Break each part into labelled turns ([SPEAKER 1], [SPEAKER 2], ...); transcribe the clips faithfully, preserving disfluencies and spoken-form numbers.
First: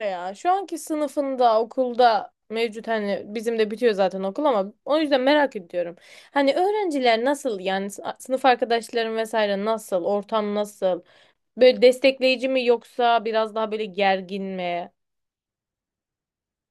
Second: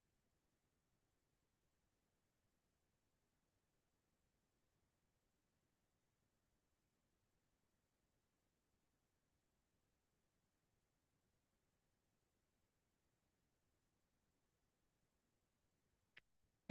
[SPEAKER 1] Ya. Şu anki sınıfında, okulda mevcut hani bizim de bitiyor zaten okul ama o yüzden merak ediyorum. Hani öğrenciler nasıl yani s- sınıf arkadaşlarım vesaire nasıl, ortam nasıl? Böyle destekleyici mi yoksa biraz daha böyle gergin mi?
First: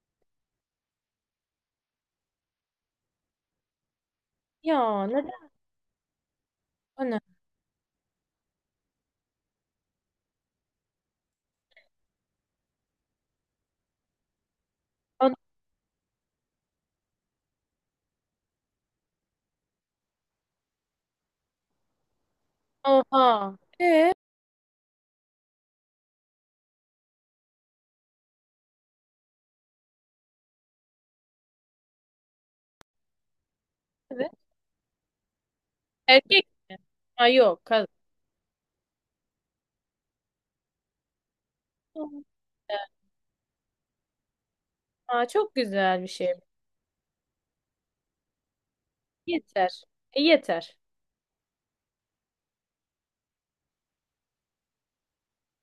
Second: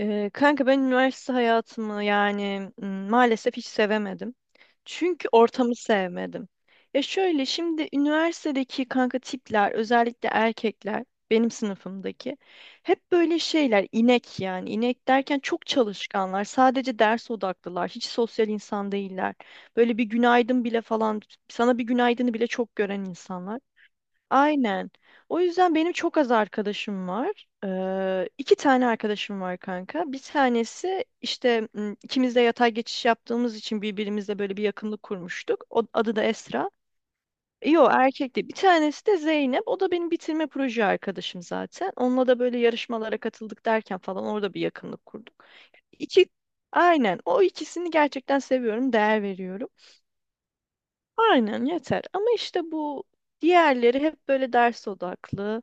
[SPEAKER 2] Ee, kanka, ben üniversite hayatımı yani m, maalesef hiç sevemedim.
[SPEAKER 1] Ya
[SPEAKER 2] Çünkü
[SPEAKER 1] neden?
[SPEAKER 2] ortamı sevmedim. Ya
[SPEAKER 1] Ana.
[SPEAKER 2] şöyle, şimdi üniversitedeki kanka tipler, özellikle erkekler, benim sınıfımdaki, hep böyle şeyler, inek yani. İnek
[SPEAKER 1] Ana-
[SPEAKER 2] derken çok çalışkanlar, sadece ders odaklılar, hiç sosyal insan değiller. Böyle bir günaydın bile falan, sana bir günaydını bile çok gören
[SPEAKER 1] Oha.
[SPEAKER 2] insanlar.
[SPEAKER 1] Ee,
[SPEAKER 2] Aynen. O yüzden benim çok az arkadaşım var. Ee, iki tane arkadaşım var kanka. Bir tanesi işte m, ikimiz de yatay geçiş yaptığımız için
[SPEAKER 1] evet.
[SPEAKER 2] birbirimizle böyle bir yakınlık kurmuştuk. O, adı da
[SPEAKER 1] Erkek
[SPEAKER 2] Esra.
[SPEAKER 1] mi? Ha yok, kız.
[SPEAKER 2] Yo, erkekti. Bir tanesi de Zeynep. O da benim bitirme proje arkadaşım zaten. Onunla da böyle yarışmalara katıldık derken falan orada bir yakınlık
[SPEAKER 1] Aa,
[SPEAKER 2] kurduk.
[SPEAKER 1] çok güzel bir
[SPEAKER 2] İki,
[SPEAKER 1] şey.
[SPEAKER 2] aynen. O ikisini gerçekten seviyorum, değer veriyorum.
[SPEAKER 1] Yeter. E, yeter.
[SPEAKER 2] Aynen, yeter. Ama işte bu diğerleri hep böyle ders odaklı.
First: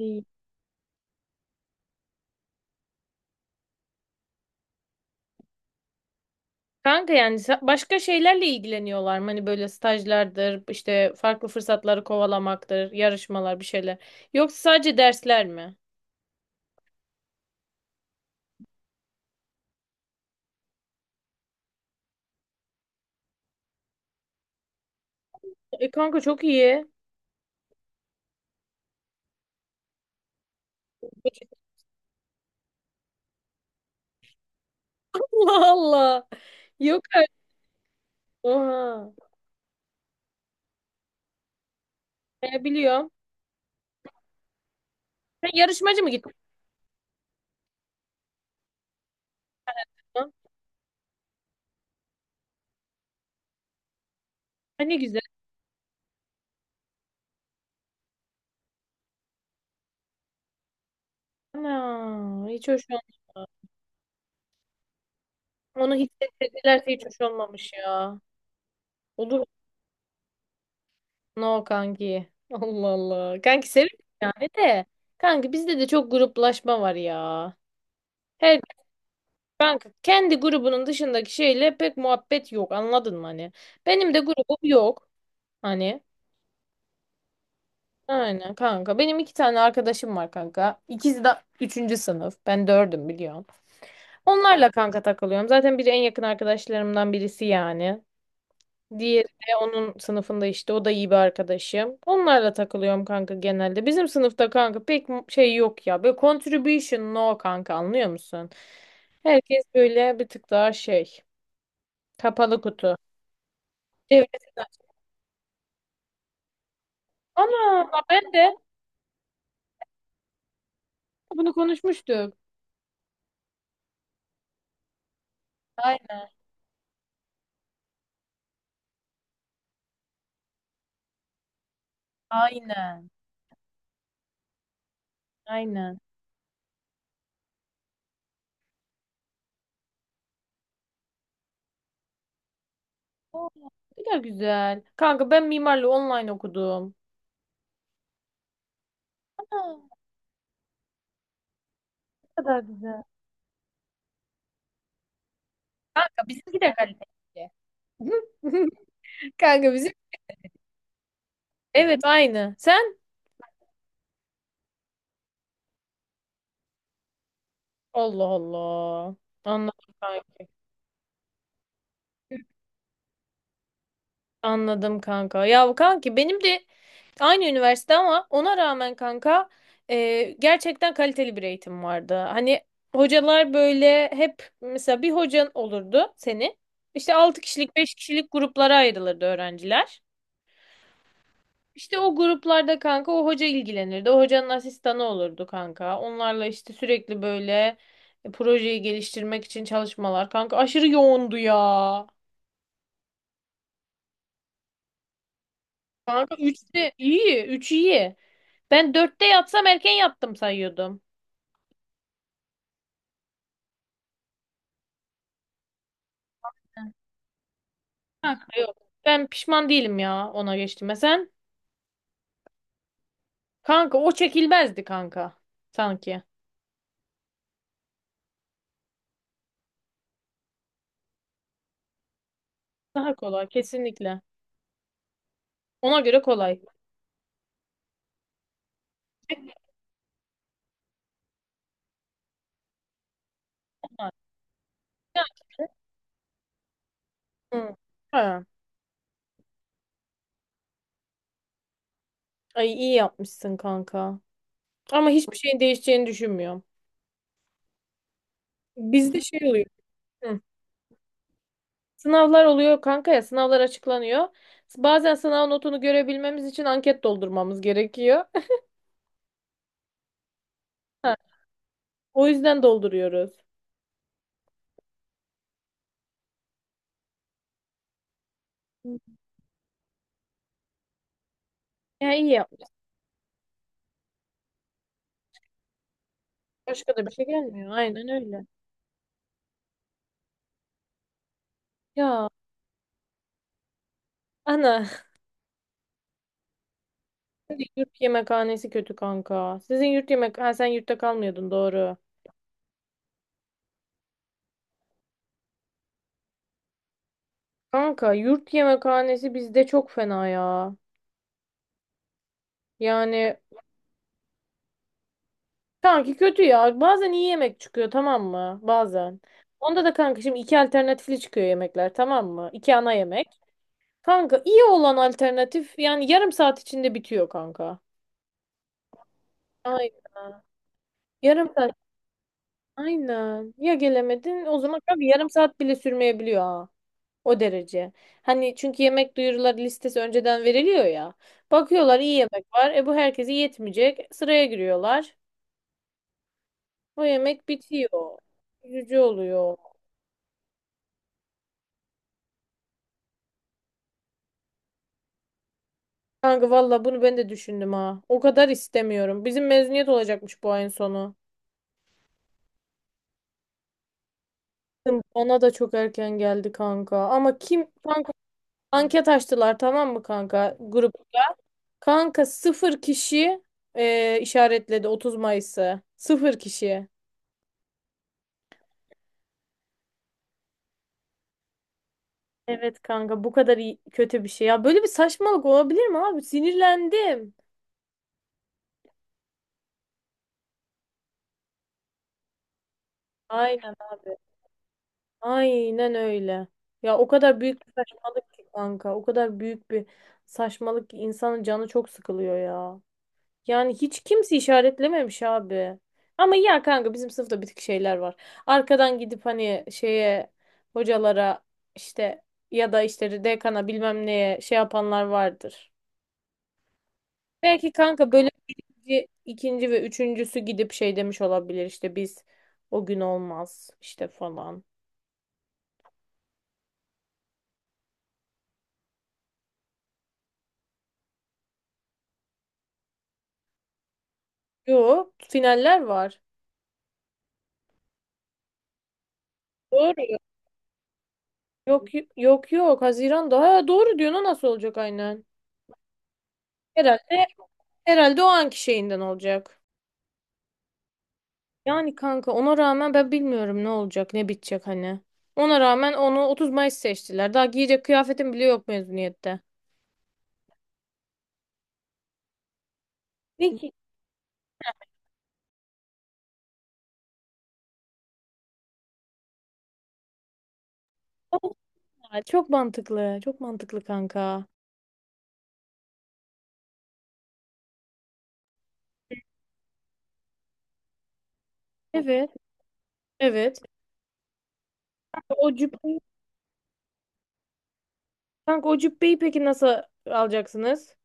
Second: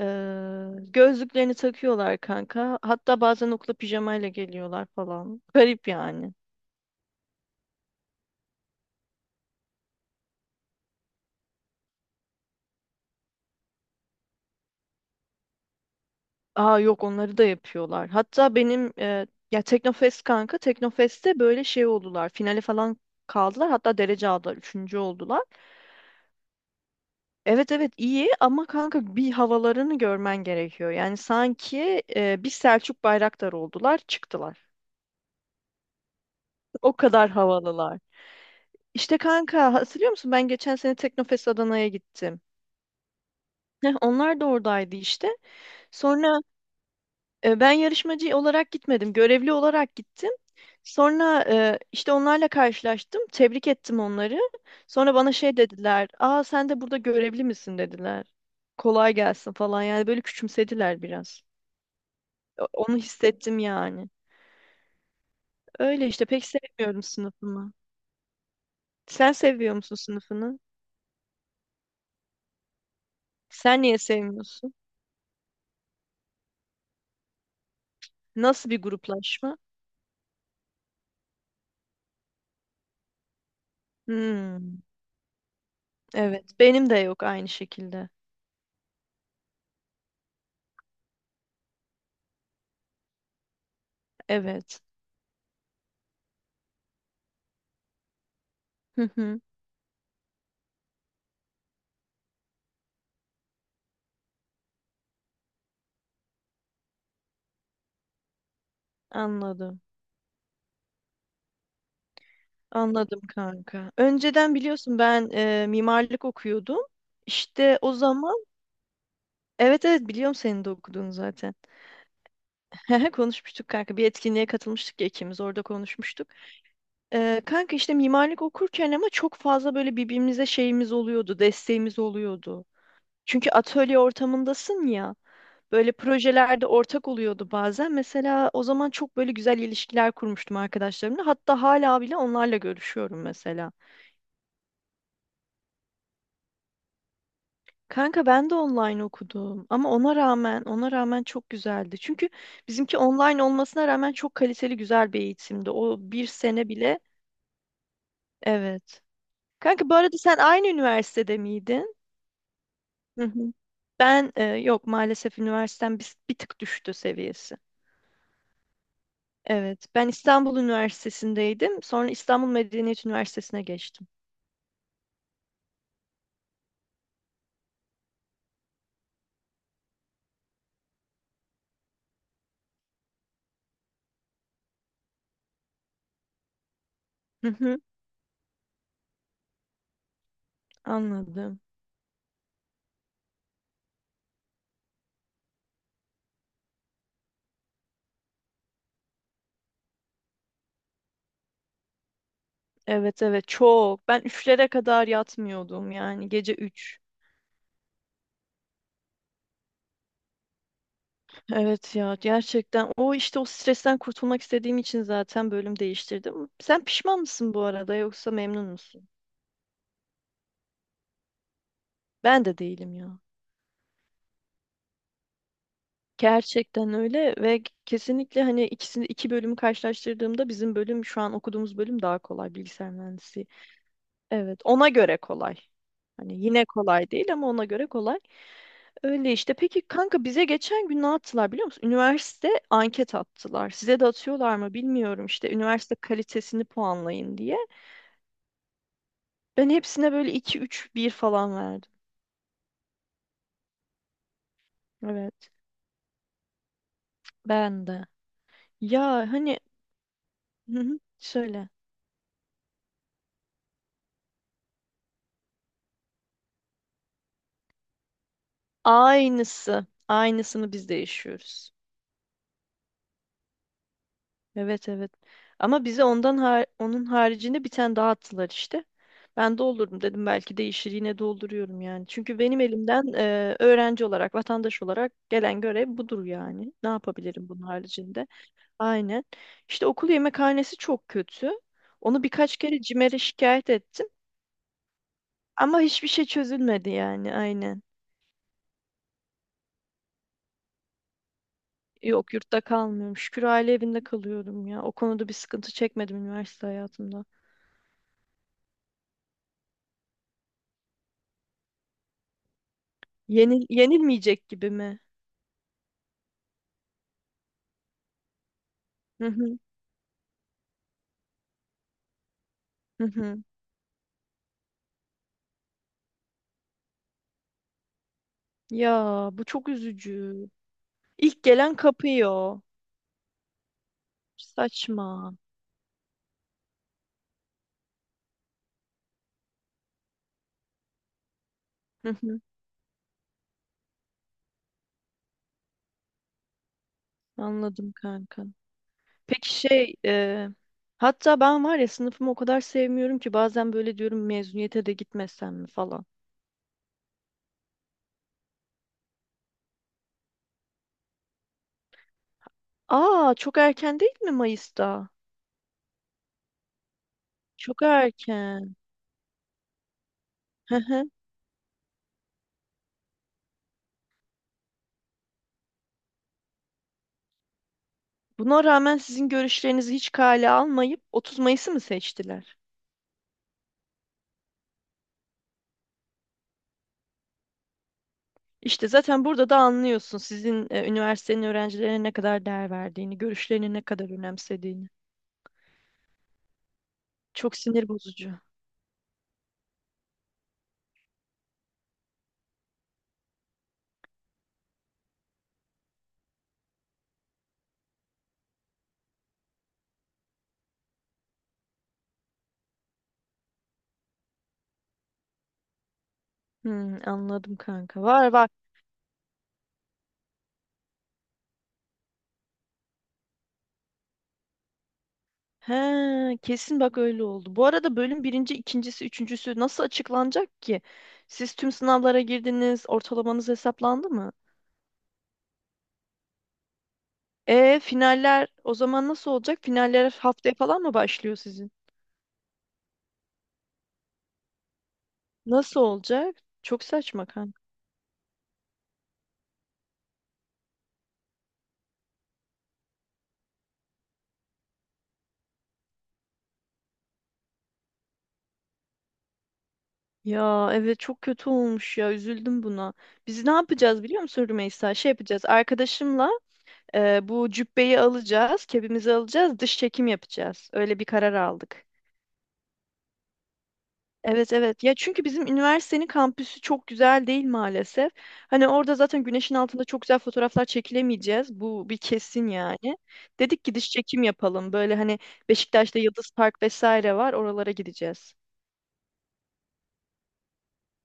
[SPEAKER 2] Ee, Gözlüklerini takıyorlar kanka. Hatta bazen okula pijamayla geliyorlar falan. Garip yani.
[SPEAKER 1] Kanka yani sa- başka şeylerle ilgileniyorlar mı? Hani böyle stajlardır, işte farklı fırsatları kovalamaktır, yarışmalar bir şeyler. Yoksa sadece dersler mi?
[SPEAKER 2] Aa, yok, onları da yapıyorlar. Hatta benim e, ya Teknofest kanka, Teknofest'te böyle şey oldular. Finale falan kaldılar. Hatta derece aldılar. Üçüncü oldular.
[SPEAKER 1] E kanka çok iyi.
[SPEAKER 2] Evet, evet, iyi ama kanka bir havalarını görmen gerekiyor. Yani sanki e, bir Selçuk Bayraktar oldular, çıktılar.
[SPEAKER 1] Allah Allah.
[SPEAKER 2] O
[SPEAKER 1] Yok
[SPEAKER 2] kadar
[SPEAKER 1] artık.
[SPEAKER 2] havalılar.
[SPEAKER 1] Oha.
[SPEAKER 2] İşte kanka, hatırlıyor musun, ben geçen sene Teknofest Adana'ya gittim.
[SPEAKER 1] E, biliyorum.
[SPEAKER 2] Heh, onlar da oradaydı işte.
[SPEAKER 1] Sen yarışmacı mı gittin?
[SPEAKER 2] Sonra e, ben yarışmacı olarak gitmedim. Görevli olarak
[SPEAKER 1] Ha,
[SPEAKER 2] gittim. Sonra e, işte onlarla karşılaştım. Tebrik ettim onları.
[SPEAKER 1] ne
[SPEAKER 2] Sonra
[SPEAKER 1] güzel.
[SPEAKER 2] bana şey dediler. Aa, sen de burada görevli misin, dediler. Kolay gelsin falan, yani böyle küçümsediler biraz.
[SPEAKER 1] Ana, hiç
[SPEAKER 2] O-
[SPEAKER 1] hoş
[SPEAKER 2] Onu
[SPEAKER 1] olmamış.
[SPEAKER 2] hissettim yani.
[SPEAKER 1] Onu
[SPEAKER 2] Öyle işte, pek
[SPEAKER 1] hissettirdilerse
[SPEAKER 2] sevmiyorum
[SPEAKER 1] hiç hoş olmamış
[SPEAKER 2] sınıfımı.
[SPEAKER 1] ya.
[SPEAKER 2] Sen
[SPEAKER 1] Olur. mu?
[SPEAKER 2] seviyor musun sınıfını?
[SPEAKER 1] No kanki. Allah Allah. Kanki
[SPEAKER 2] Sen niye
[SPEAKER 1] seviyorum yani
[SPEAKER 2] sevmiyorsun?
[SPEAKER 1] de. Kanki bizde de çok gruplaşma var ya. Her
[SPEAKER 2] Nasıl bir gruplaşma?
[SPEAKER 1] Kanka kendi grubunun dışındaki şeyle pek muhabbet yok, anladın mı hani? Benim de grubum
[SPEAKER 2] Hmm.
[SPEAKER 1] yok hani.
[SPEAKER 2] Evet. Benim de yok aynı şekilde.
[SPEAKER 1] Aynen kanka. Benim iki tane arkadaşım var kanka. İkisi de üçüncü sınıf. Ben dördüm biliyorum. Onlarla
[SPEAKER 2] Evet.
[SPEAKER 1] kanka takılıyorum. Zaten biri en yakın arkadaşlarımdan birisi yani.
[SPEAKER 2] Hı
[SPEAKER 1] Diğeri
[SPEAKER 2] hı.
[SPEAKER 1] de onun sınıfında, işte o da iyi bir arkadaşım. Onlarla takılıyorum kanka genelde. Bizim sınıfta kanka pek mu- şey yok ya. Böyle contribution no kanka anlıyor musun? Herkes
[SPEAKER 2] Anladım.
[SPEAKER 1] böyle bir tık daha şey. Kapalı kutu.
[SPEAKER 2] Anladım kanka.
[SPEAKER 1] Evet.
[SPEAKER 2] Önceden biliyorsun, ben e, mimarlık okuyordum. İşte
[SPEAKER 1] Ana
[SPEAKER 2] o
[SPEAKER 1] bak, ben
[SPEAKER 2] zaman,
[SPEAKER 1] de
[SPEAKER 2] evet, evet, biliyorum senin de okuduğunu
[SPEAKER 1] bunu
[SPEAKER 2] zaten.
[SPEAKER 1] konuşmuştuk.
[SPEAKER 2] Konuşmuştuk kanka. Bir etkinliğe katılmıştık ya, ikimiz orada konuşmuştuk.
[SPEAKER 1] Aynen.
[SPEAKER 2] E, kanka, işte mimarlık okurken ama çok fazla böyle birbirimize şeyimiz oluyordu, desteğimiz oluyordu.
[SPEAKER 1] Aynen.
[SPEAKER 2] Çünkü atölye ortamındasın ya. Böyle
[SPEAKER 1] Aynen.
[SPEAKER 2] projelerde ortak oluyordu bazen. Mesela o zaman çok böyle güzel ilişkiler kurmuştum arkadaşlarımla. Hatta hala bile onlarla görüşüyorum
[SPEAKER 1] Oo,
[SPEAKER 2] mesela.
[SPEAKER 1] ne kadar güzel. Kanka ben mimarlığı online okudum.
[SPEAKER 2] Kanka ben de online
[SPEAKER 1] Ana,
[SPEAKER 2] okudum ama ona rağmen ona rağmen çok güzeldi.
[SPEAKER 1] ne
[SPEAKER 2] Çünkü
[SPEAKER 1] kadar
[SPEAKER 2] bizimki
[SPEAKER 1] güzel.
[SPEAKER 2] online olmasına rağmen çok kaliteli, güzel bir eğitimdi. O bir
[SPEAKER 1] Kanka bizimki
[SPEAKER 2] sene
[SPEAKER 1] de
[SPEAKER 2] bile,
[SPEAKER 1] kaliteli.
[SPEAKER 2] evet.
[SPEAKER 1] Kanka
[SPEAKER 2] Kanka,
[SPEAKER 1] bizim.
[SPEAKER 2] bu arada, sen aynı üniversitede miydin?
[SPEAKER 1] Evet, aynı. Sen?
[SPEAKER 2] Hı hı. Ben e, yok, maalesef üniversitem bir, bir tık düştü seviyesi.
[SPEAKER 1] Allah Allah.
[SPEAKER 2] Evet,
[SPEAKER 1] Anladım
[SPEAKER 2] ben
[SPEAKER 1] kanka.
[SPEAKER 2] İstanbul Üniversitesi'ndeydim. Sonra İstanbul Medeniyet Üniversitesi'ne geçtim.
[SPEAKER 1] Anladım kanka. Ya bu kanki benim de aynı üniversite ama ona rağmen kanka, e, gerçekten kaliteli bir eğitim vardı. Hani hocalar böyle hep mesela bir hocan olurdu seni. İşte altı
[SPEAKER 2] Hı
[SPEAKER 1] kişilik
[SPEAKER 2] hı,
[SPEAKER 1] beş kişilik gruplara ayrılırdı öğrenciler.
[SPEAKER 2] anladım.
[SPEAKER 1] İşte o gruplarda kanka o hoca ilgilenirdi. O hocanın asistanı olurdu kanka. Onlarla işte sürekli böyle e, projeyi geliştirmek için çalışmalar. Kanka aşırı yoğundu ya.
[SPEAKER 2] Evet, evet, çok. Ben üçlere kadar yatmıyordum, yani
[SPEAKER 1] Kanka
[SPEAKER 2] gece
[SPEAKER 1] üç de
[SPEAKER 2] üç.
[SPEAKER 1] iyi. Üç iyi. Ben dörtte yatsam erken yattım sayıyordum.
[SPEAKER 2] Evet ya, gerçekten o, işte o stresten kurtulmak istediğim için zaten bölüm değiştirdim.
[SPEAKER 1] Ha,
[SPEAKER 2] Sen pişman mısın bu arada, yoksa memnun
[SPEAKER 1] yok.
[SPEAKER 2] musun?
[SPEAKER 1] Ben pişman değilim ya ona geçtiğime. Sen?
[SPEAKER 2] Ben de değilim ya.
[SPEAKER 1] Kanka o çekilmezdi kanka. Sanki.
[SPEAKER 2] Gerçekten öyle ve kesinlikle hani ikisini, iki bölümü karşılaştırdığımda bizim bölüm, şu an okuduğumuz bölüm daha kolay, bilgisayar
[SPEAKER 1] Daha
[SPEAKER 2] mühendisi.
[SPEAKER 1] kolay kesinlikle.
[SPEAKER 2] Evet, ona göre kolay.
[SPEAKER 1] Ona göre
[SPEAKER 2] Hani
[SPEAKER 1] kolay.
[SPEAKER 2] yine kolay değil ama ona göre kolay. Öyle işte. Peki kanka, bize geçen gün ne attılar biliyor musun? Üniversite anket attılar. Size de
[SPEAKER 1] Ha.
[SPEAKER 2] atıyorlar mı bilmiyorum işte. Üniversite kalitesini puanlayın diye.
[SPEAKER 1] Hı. Ha.
[SPEAKER 2] Ben hepsine böyle iki, üç, bir falan verdim.
[SPEAKER 1] Ay iyi yapmışsın kanka. Ama hiçbir
[SPEAKER 2] Evet.
[SPEAKER 1] şeyin değişeceğini düşünmüyorum.
[SPEAKER 2] Ben de. Ya
[SPEAKER 1] Bizde şey
[SPEAKER 2] hani.
[SPEAKER 1] oluyor. Hı.
[SPEAKER 2] Hı hı, şöyle.
[SPEAKER 1] Sınavlar oluyor kanka, ya sınavlar açıklanıyor. Bazen sınav notunu görebilmemiz için anket doldurmamız gerekiyor.
[SPEAKER 2] Aynısı. Aynısını biz de
[SPEAKER 1] Ha.
[SPEAKER 2] yaşıyoruz.
[SPEAKER 1] O yüzden dolduruyoruz.
[SPEAKER 2] Evet, evet. Ama bize ondan, har- onun haricinde bir tane daha attılar işte. Ben doldururum dedim, belki değişir, yine dolduruyorum yani.
[SPEAKER 1] Ya iyi
[SPEAKER 2] Çünkü benim
[SPEAKER 1] yapmışsın.
[SPEAKER 2] elimden e, öğrenci olarak, vatandaş olarak gelen görev budur yani. Ne
[SPEAKER 1] Başka da bir şey
[SPEAKER 2] yapabilirim bunun
[SPEAKER 1] gelmiyor. Aynen
[SPEAKER 2] haricinde?
[SPEAKER 1] öyle.
[SPEAKER 2] Aynen. İşte okul yemekhanesi çok kötü. Onu
[SPEAKER 1] Ya
[SPEAKER 2] birkaç kere CİMER'e şikayet ettim.
[SPEAKER 1] ana.
[SPEAKER 2] Ama hiçbir şey çözülmedi, yani
[SPEAKER 1] Sizin
[SPEAKER 2] aynen.
[SPEAKER 1] yurt yemekhanesi kötü kanka. Sizin yurt yemek... Ha sen yurtta kalmıyordun, doğru.
[SPEAKER 2] Yok, yurtta kalmıyorum. Şükür aile evinde kalıyorum ya. O konuda bir sıkıntı çekmedim üniversite hayatımda.
[SPEAKER 1] Kanka yurt yemekhanesi bizde çok fena ya. Yani
[SPEAKER 2] Yenil yenilmeyecek gibi mi?
[SPEAKER 1] kanki kötü ya. Bazen iyi yemek çıkıyor, tamam mı? Bazen. Onda da kanka şimdi iki alternatifli çıkıyor yemekler, tamam mı? İki ana
[SPEAKER 2] Hı
[SPEAKER 1] yemek.
[SPEAKER 2] hı.
[SPEAKER 1] Kanka iyi olan alternatif yani yarım saat içinde bitiyor kanka.
[SPEAKER 2] Ya bu çok
[SPEAKER 1] Aynen.
[SPEAKER 2] üzücü. İlk
[SPEAKER 1] Yarım saat.
[SPEAKER 2] gelen kapıyor.
[SPEAKER 1] Aynen. Ya gelemedin o zaman kanka,
[SPEAKER 2] Saçma.
[SPEAKER 1] yarım saat bile sürmeyebiliyor ha. O derece. Hani çünkü yemek duyuruları listesi önceden veriliyor ya. Bakıyorlar
[SPEAKER 2] Hı
[SPEAKER 1] iyi
[SPEAKER 2] hı.
[SPEAKER 1] yemek var. E bu herkese yetmeyecek. Sıraya giriyorlar. O yemek
[SPEAKER 2] Anladım
[SPEAKER 1] bitiyor.
[SPEAKER 2] kanka.
[SPEAKER 1] Üzücü
[SPEAKER 2] Peki
[SPEAKER 1] oluyor.
[SPEAKER 2] şey e, hatta ben var ya, sınıfımı o kadar sevmiyorum ki bazen böyle diyorum, mezuniyete de gitmesem mi falan.
[SPEAKER 1] Kanka valla bunu ben de düşündüm ha. O kadar istemiyorum. Bizim mezuniyet olacakmış bu ayın sonu.
[SPEAKER 2] Aa, çok erken değil mi Mayıs'ta?
[SPEAKER 1] Bana da çok erken geldi kanka. Ama kim
[SPEAKER 2] Çok
[SPEAKER 1] kanka
[SPEAKER 2] erken.
[SPEAKER 1] anket açtılar tamam mı kanka?
[SPEAKER 2] Hı
[SPEAKER 1] Grup
[SPEAKER 2] hı.
[SPEAKER 1] Kanka sıfır kişi e, işaretledi Otuz Mayıs'ı. Sıfır kişi.
[SPEAKER 2] Buna rağmen sizin görüşlerinizi hiç kale almayıp otuz Mayıs'ı mı seçtiler?
[SPEAKER 1] Evet kanka bu kadar iyi- kötü bir şey. Ya böyle bir saçmalık olabilir mi abi? Sinirlendim.
[SPEAKER 2] İşte zaten burada da anlıyorsun sizin, e, üniversitenin öğrencilerine ne kadar değer verdiğini, görüşlerini
[SPEAKER 1] Aynen
[SPEAKER 2] ne kadar
[SPEAKER 1] abi.
[SPEAKER 2] önemsediğini.
[SPEAKER 1] Aynen öyle. Ya o kadar
[SPEAKER 2] Çok
[SPEAKER 1] büyük bir
[SPEAKER 2] sinir bozucu.
[SPEAKER 1] saçmalık ki kanka. O kadar büyük bir saçmalık ki insanın canı çok sıkılıyor ya. Yani hiç kimse işaretlememiş abi. Ama ya kanka bizim sınıfta bir tık şeyler var. Arkadan gidip hani şeye hocalara işte ya da işte dekana bilmem neye şey yapanlar vardır.
[SPEAKER 2] Hmm, anladım
[SPEAKER 1] Belki
[SPEAKER 2] kanka.
[SPEAKER 1] kanka böyle
[SPEAKER 2] Var, var.
[SPEAKER 1] birinci, ikinci ve üçüncüsü gidip şey demiş olabilir işte biz o gün olmaz işte falan.
[SPEAKER 2] He, kesin bak öyle oldu. Bu arada bölüm birinci, ikincisi, üçüncüsü nasıl açıklanacak ki? Siz tüm sınavlara girdiniz, ortalamanız hesaplandı mı?
[SPEAKER 1] Yok, finaller var.
[SPEAKER 2] E, finaller o zaman nasıl olacak? Finaller
[SPEAKER 1] Doğru.
[SPEAKER 2] haftaya falan mı başlıyor sizin?
[SPEAKER 1] Yok yok yok Haziran'da. Ha, doğru diyorsun, o nasıl olacak aynen.
[SPEAKER 2] Nasıl olacak? Çok saçma
[SPEAKER 1] Herhalde
[SPEAKER 2] kanka.
[SPEAKER 1] herhalde o anki şeyinden olacak. Yani kanka ona rağmen ben bilmiyorum ne olacak, ne bitecek hani. Ona rağmen onu otuz Mayıs seçtiler. Daha giyecek kıyafetim bile yok mezuniyette.
[SPEAKER 2] Ya evet, çok kötü olmuş ya, üzüldüm buna. Biz ne
[SPEAKER 1] Ne ki?
[SPEAKER 2] yapacağız biliyor musun Rümeysa? Şey yapacağız arkadaşımla. Ee, bu cübbeyi alacağız, kebimizi alacağız, dış çekim yapacağız. Öyle bir karar aldık.
[SPEAKER 1] Ya? Çok mantıklı. Çok mantıklı kanka.
[SPEAKER 2] Evet, evet. Ya çünkü bizim üniversitenin kampüsü çok güzel değil maalesef. Hani orada zaten güneşin altında çok güzel fotoğraflar çekilemeyeceğiz. Bu bir
[SPEAKER 1] Evet.
[SPEAKER 2] kesin yani.
[SPEAKER 1] Evet.
[SPEAKER 2] Dedik ki dış çekim yapalım. Böyle hani
[SPEAKER 1] O
[SPEAKER 2] Beşiktaş'ta
[SPEAKER 1] cübbeyi,
[SPEAKER 2] Yıldız Park vesaire var. Oralara gideceğiz.
[SPEAKER 1] kanka o cübbeyi peki nasıl alacaksınız?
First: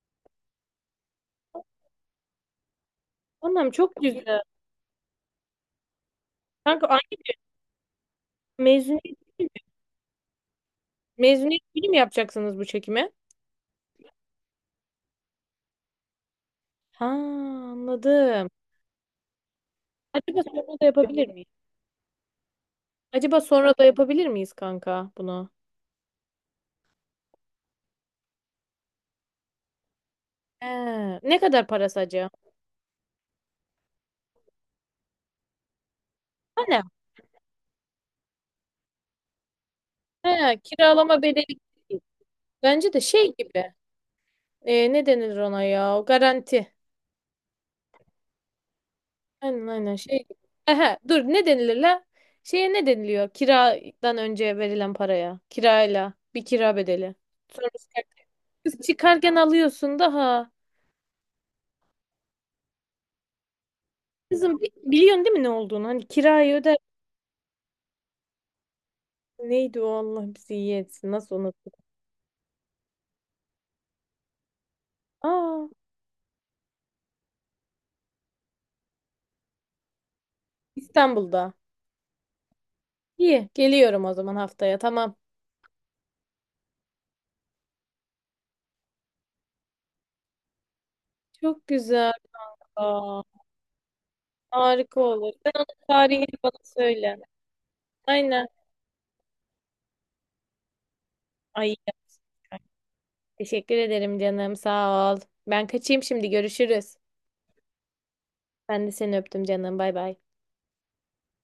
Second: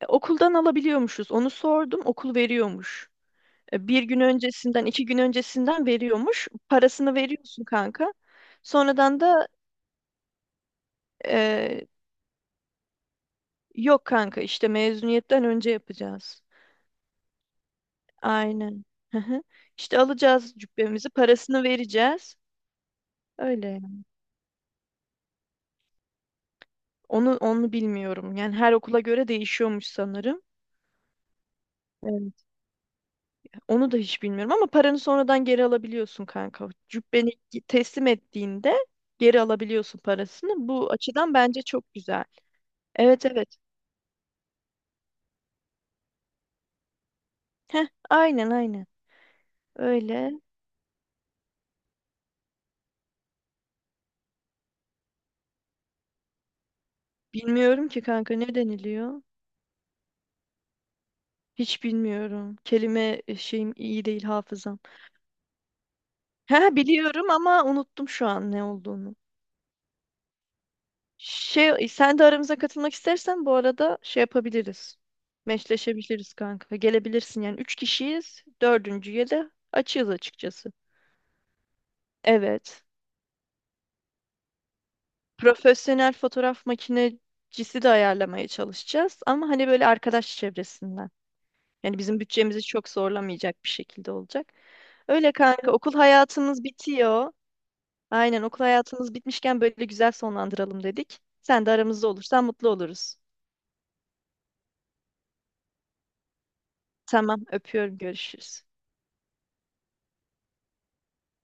[SPEAKER 2] E, okuldan alabiliyormuşuz. Onu sordum. Okul veriyormuş.
[SPEAKER 1] Annem
[SPEAKER 2] E,
[SPEAKER 1] çok
[SPEAKER 2] bir gün
[SPEAKER 1] güzel.
[SPEAKER 2] öncesinden, iki gün öncesinden veriyormuş.
[SPEAKER 1] Kanka
[SPEAKER 2] Parasını
[SPEAKER 1] aynı
[SPEAKER 2] veriyorsun kanka.
[SPEAKER 1] mezuniyet,
[SPEAKER 2] Sonradan da
[SPEAKER 1] mezuniyet günü mü yapacaksınız bu çekimi?
[SPEAKER 2] Yok kanka, işte mezuniyetten önce yapacağız.
[SPEAKER 1] Ha, anladım.
[SPEAKER 2] Aynen. Hı hı. İşte
[SPEAKER 1] Acaba
[SPEAKER 2] alacağız
[SPEAKER 1] sonra da
[SPEAKER 2] cübbemizi,
[SPEAKER 1] yapabilir miyiz?
[SPEAKER 2] parasını vereceğiz.
[SPEAKER 1] Acaba
[SPEAKER 2] Öyle
[SPEAKER 1] sonra da
[SPEAKER 2] yani.
[SPEAKER 1] yapabilir miyiz kanka bunu?
[SPEAKER 2] Onu onu bilmiyorum. Yani her okula göre değişiyormuş sanırım.
[SPEAKER 1] He, ne kadar parası acaba?
[SPEAKER 2] Evet. Onu da hiç bilmiyorum ama paranı sonradan geri alabiliyorsun
[SPEAKER 1] Ha,
[SPEAKER 2] kanka.
[SPEAKER 1] ne?
[SPEAKER 2] Cübbeni teslim ettiğinde geri alabiliyorsun parasını.
[SPEAKER 1] He,
[SPEAKER 2] Bu
[SPEAKER 1] kiralama
[SPEAKER 2] açıdan
[SPEAKER 1] bedeli
[SPEAKER 2] bence çok
[SPEAKER 1] gibi.
[SPEAKER 2] güzel.
[SPEAKER 1] Bence de
[SPEAKER 2] Evet,
[SPEAKER 1] şey
[SPEAKER 2] evet.
[SPEAKER 1] gibi. E, ne denilir ona ya? O garanti.
[SPEAKER 2] Heh, aynen, aynen.
[SPEAKER 1] Aynen aynen şey
[SPEAKER 2] Öyle.
[SPEAKER 1] gibi. Ehe, dur ne denilir la? Şeye ne deniliyor? Kiradan önce verilen paraya. Kirayla. Bir kira bedeli. Sonra
[SPEAKER 2] Bilmiyorum ki
[SPEAKER 1] çıkarken
[SPEAKER 2] kanka, ne
[SPEAKER 1] Kız
[SPEAKER 2] deniliyor?
[SPEAKER 1] çıkarken alıyorsun daha.
[SPEAKER 2] Hiç bilmiyorum. Kelime e, şeyim iyi değil,
[SPEAKER 1] Kızım bi-
[SPEAKER 2] hafızam.
[SPEAKER 1] biliyorsun değil mi ne olduğunu? Hani kirayı
[SPEAKER 2] Ha,
[SPEAKER 1] öder.
[SPEAKER 2] biliyorum ama unuttum şu an ne olduğunu.
[SPEAKER 1] Neydi o, Allah bizi iyi etsin. Nasıl unuttum?
[SPEAKER 2] Şey, sen de aramıza katılmak istersen bu arada şey yapabiliriz.
[SPEAKER 1] Aa,
[SPEAKER 2] Meşleşebiliriz kanka. Gelebilirsin yani. Üç kişiyiz. Dördüncüye de açığız açıkçası.
[SPEAKER 1] İstanbul'da.
[SPEAKER 2] Evet.
[SPEAKER 1] İyi. Geliyorum o zaman haftaya. Tamam.
[SPEAKER 2] Profesyonel fotoğraf makinecisi de ayarlamaya çalışacağız. Ama hani böyle arkadaş çevresinden.
[SPEAKER 1] Çok
[SPEAKER 2] Yani
[SPEAKER 1] güzel.
[SPEAKER 2] bizim bütçemizi çok
[SPEAKER 1] Aa.
[SPEAKER 2] zorlamayacak bir şekilde olacak.
[SPEAKER 1] Harika
[SPEAKER 2] Öyle
[SPEAKER 1] olur. Sen
[SPEAKER 2] kanka.
[SPEAKER 1] onun
[SPEAKER 2] Okul
[SPEAKER 1] tarihini bana
[SPEAKER 2] hayatımız
[SPEAKER 1] söyle.
[SPEAKER 2] bitiyor. Aynen,
[SPEAKER 1] Aynen.
[SPEAKER 2] okul hayatımız bitmişken böyle güzel sonlandıralım dedik. Sen de
[SPEAKER 1] Ay,
[SPEAKER 2] aramızda olursan mutlu oluruz.
[SPEAKER 1] teşekkür ederim canım. Sağ ol. Ben kaçayım şimdi. Görüşürüz.
[SPEAKER 2] Tamam, öpüyorum. Görüşürüz.
[SPEAKER 1] Ben de seni öptüm canım. Bay bay.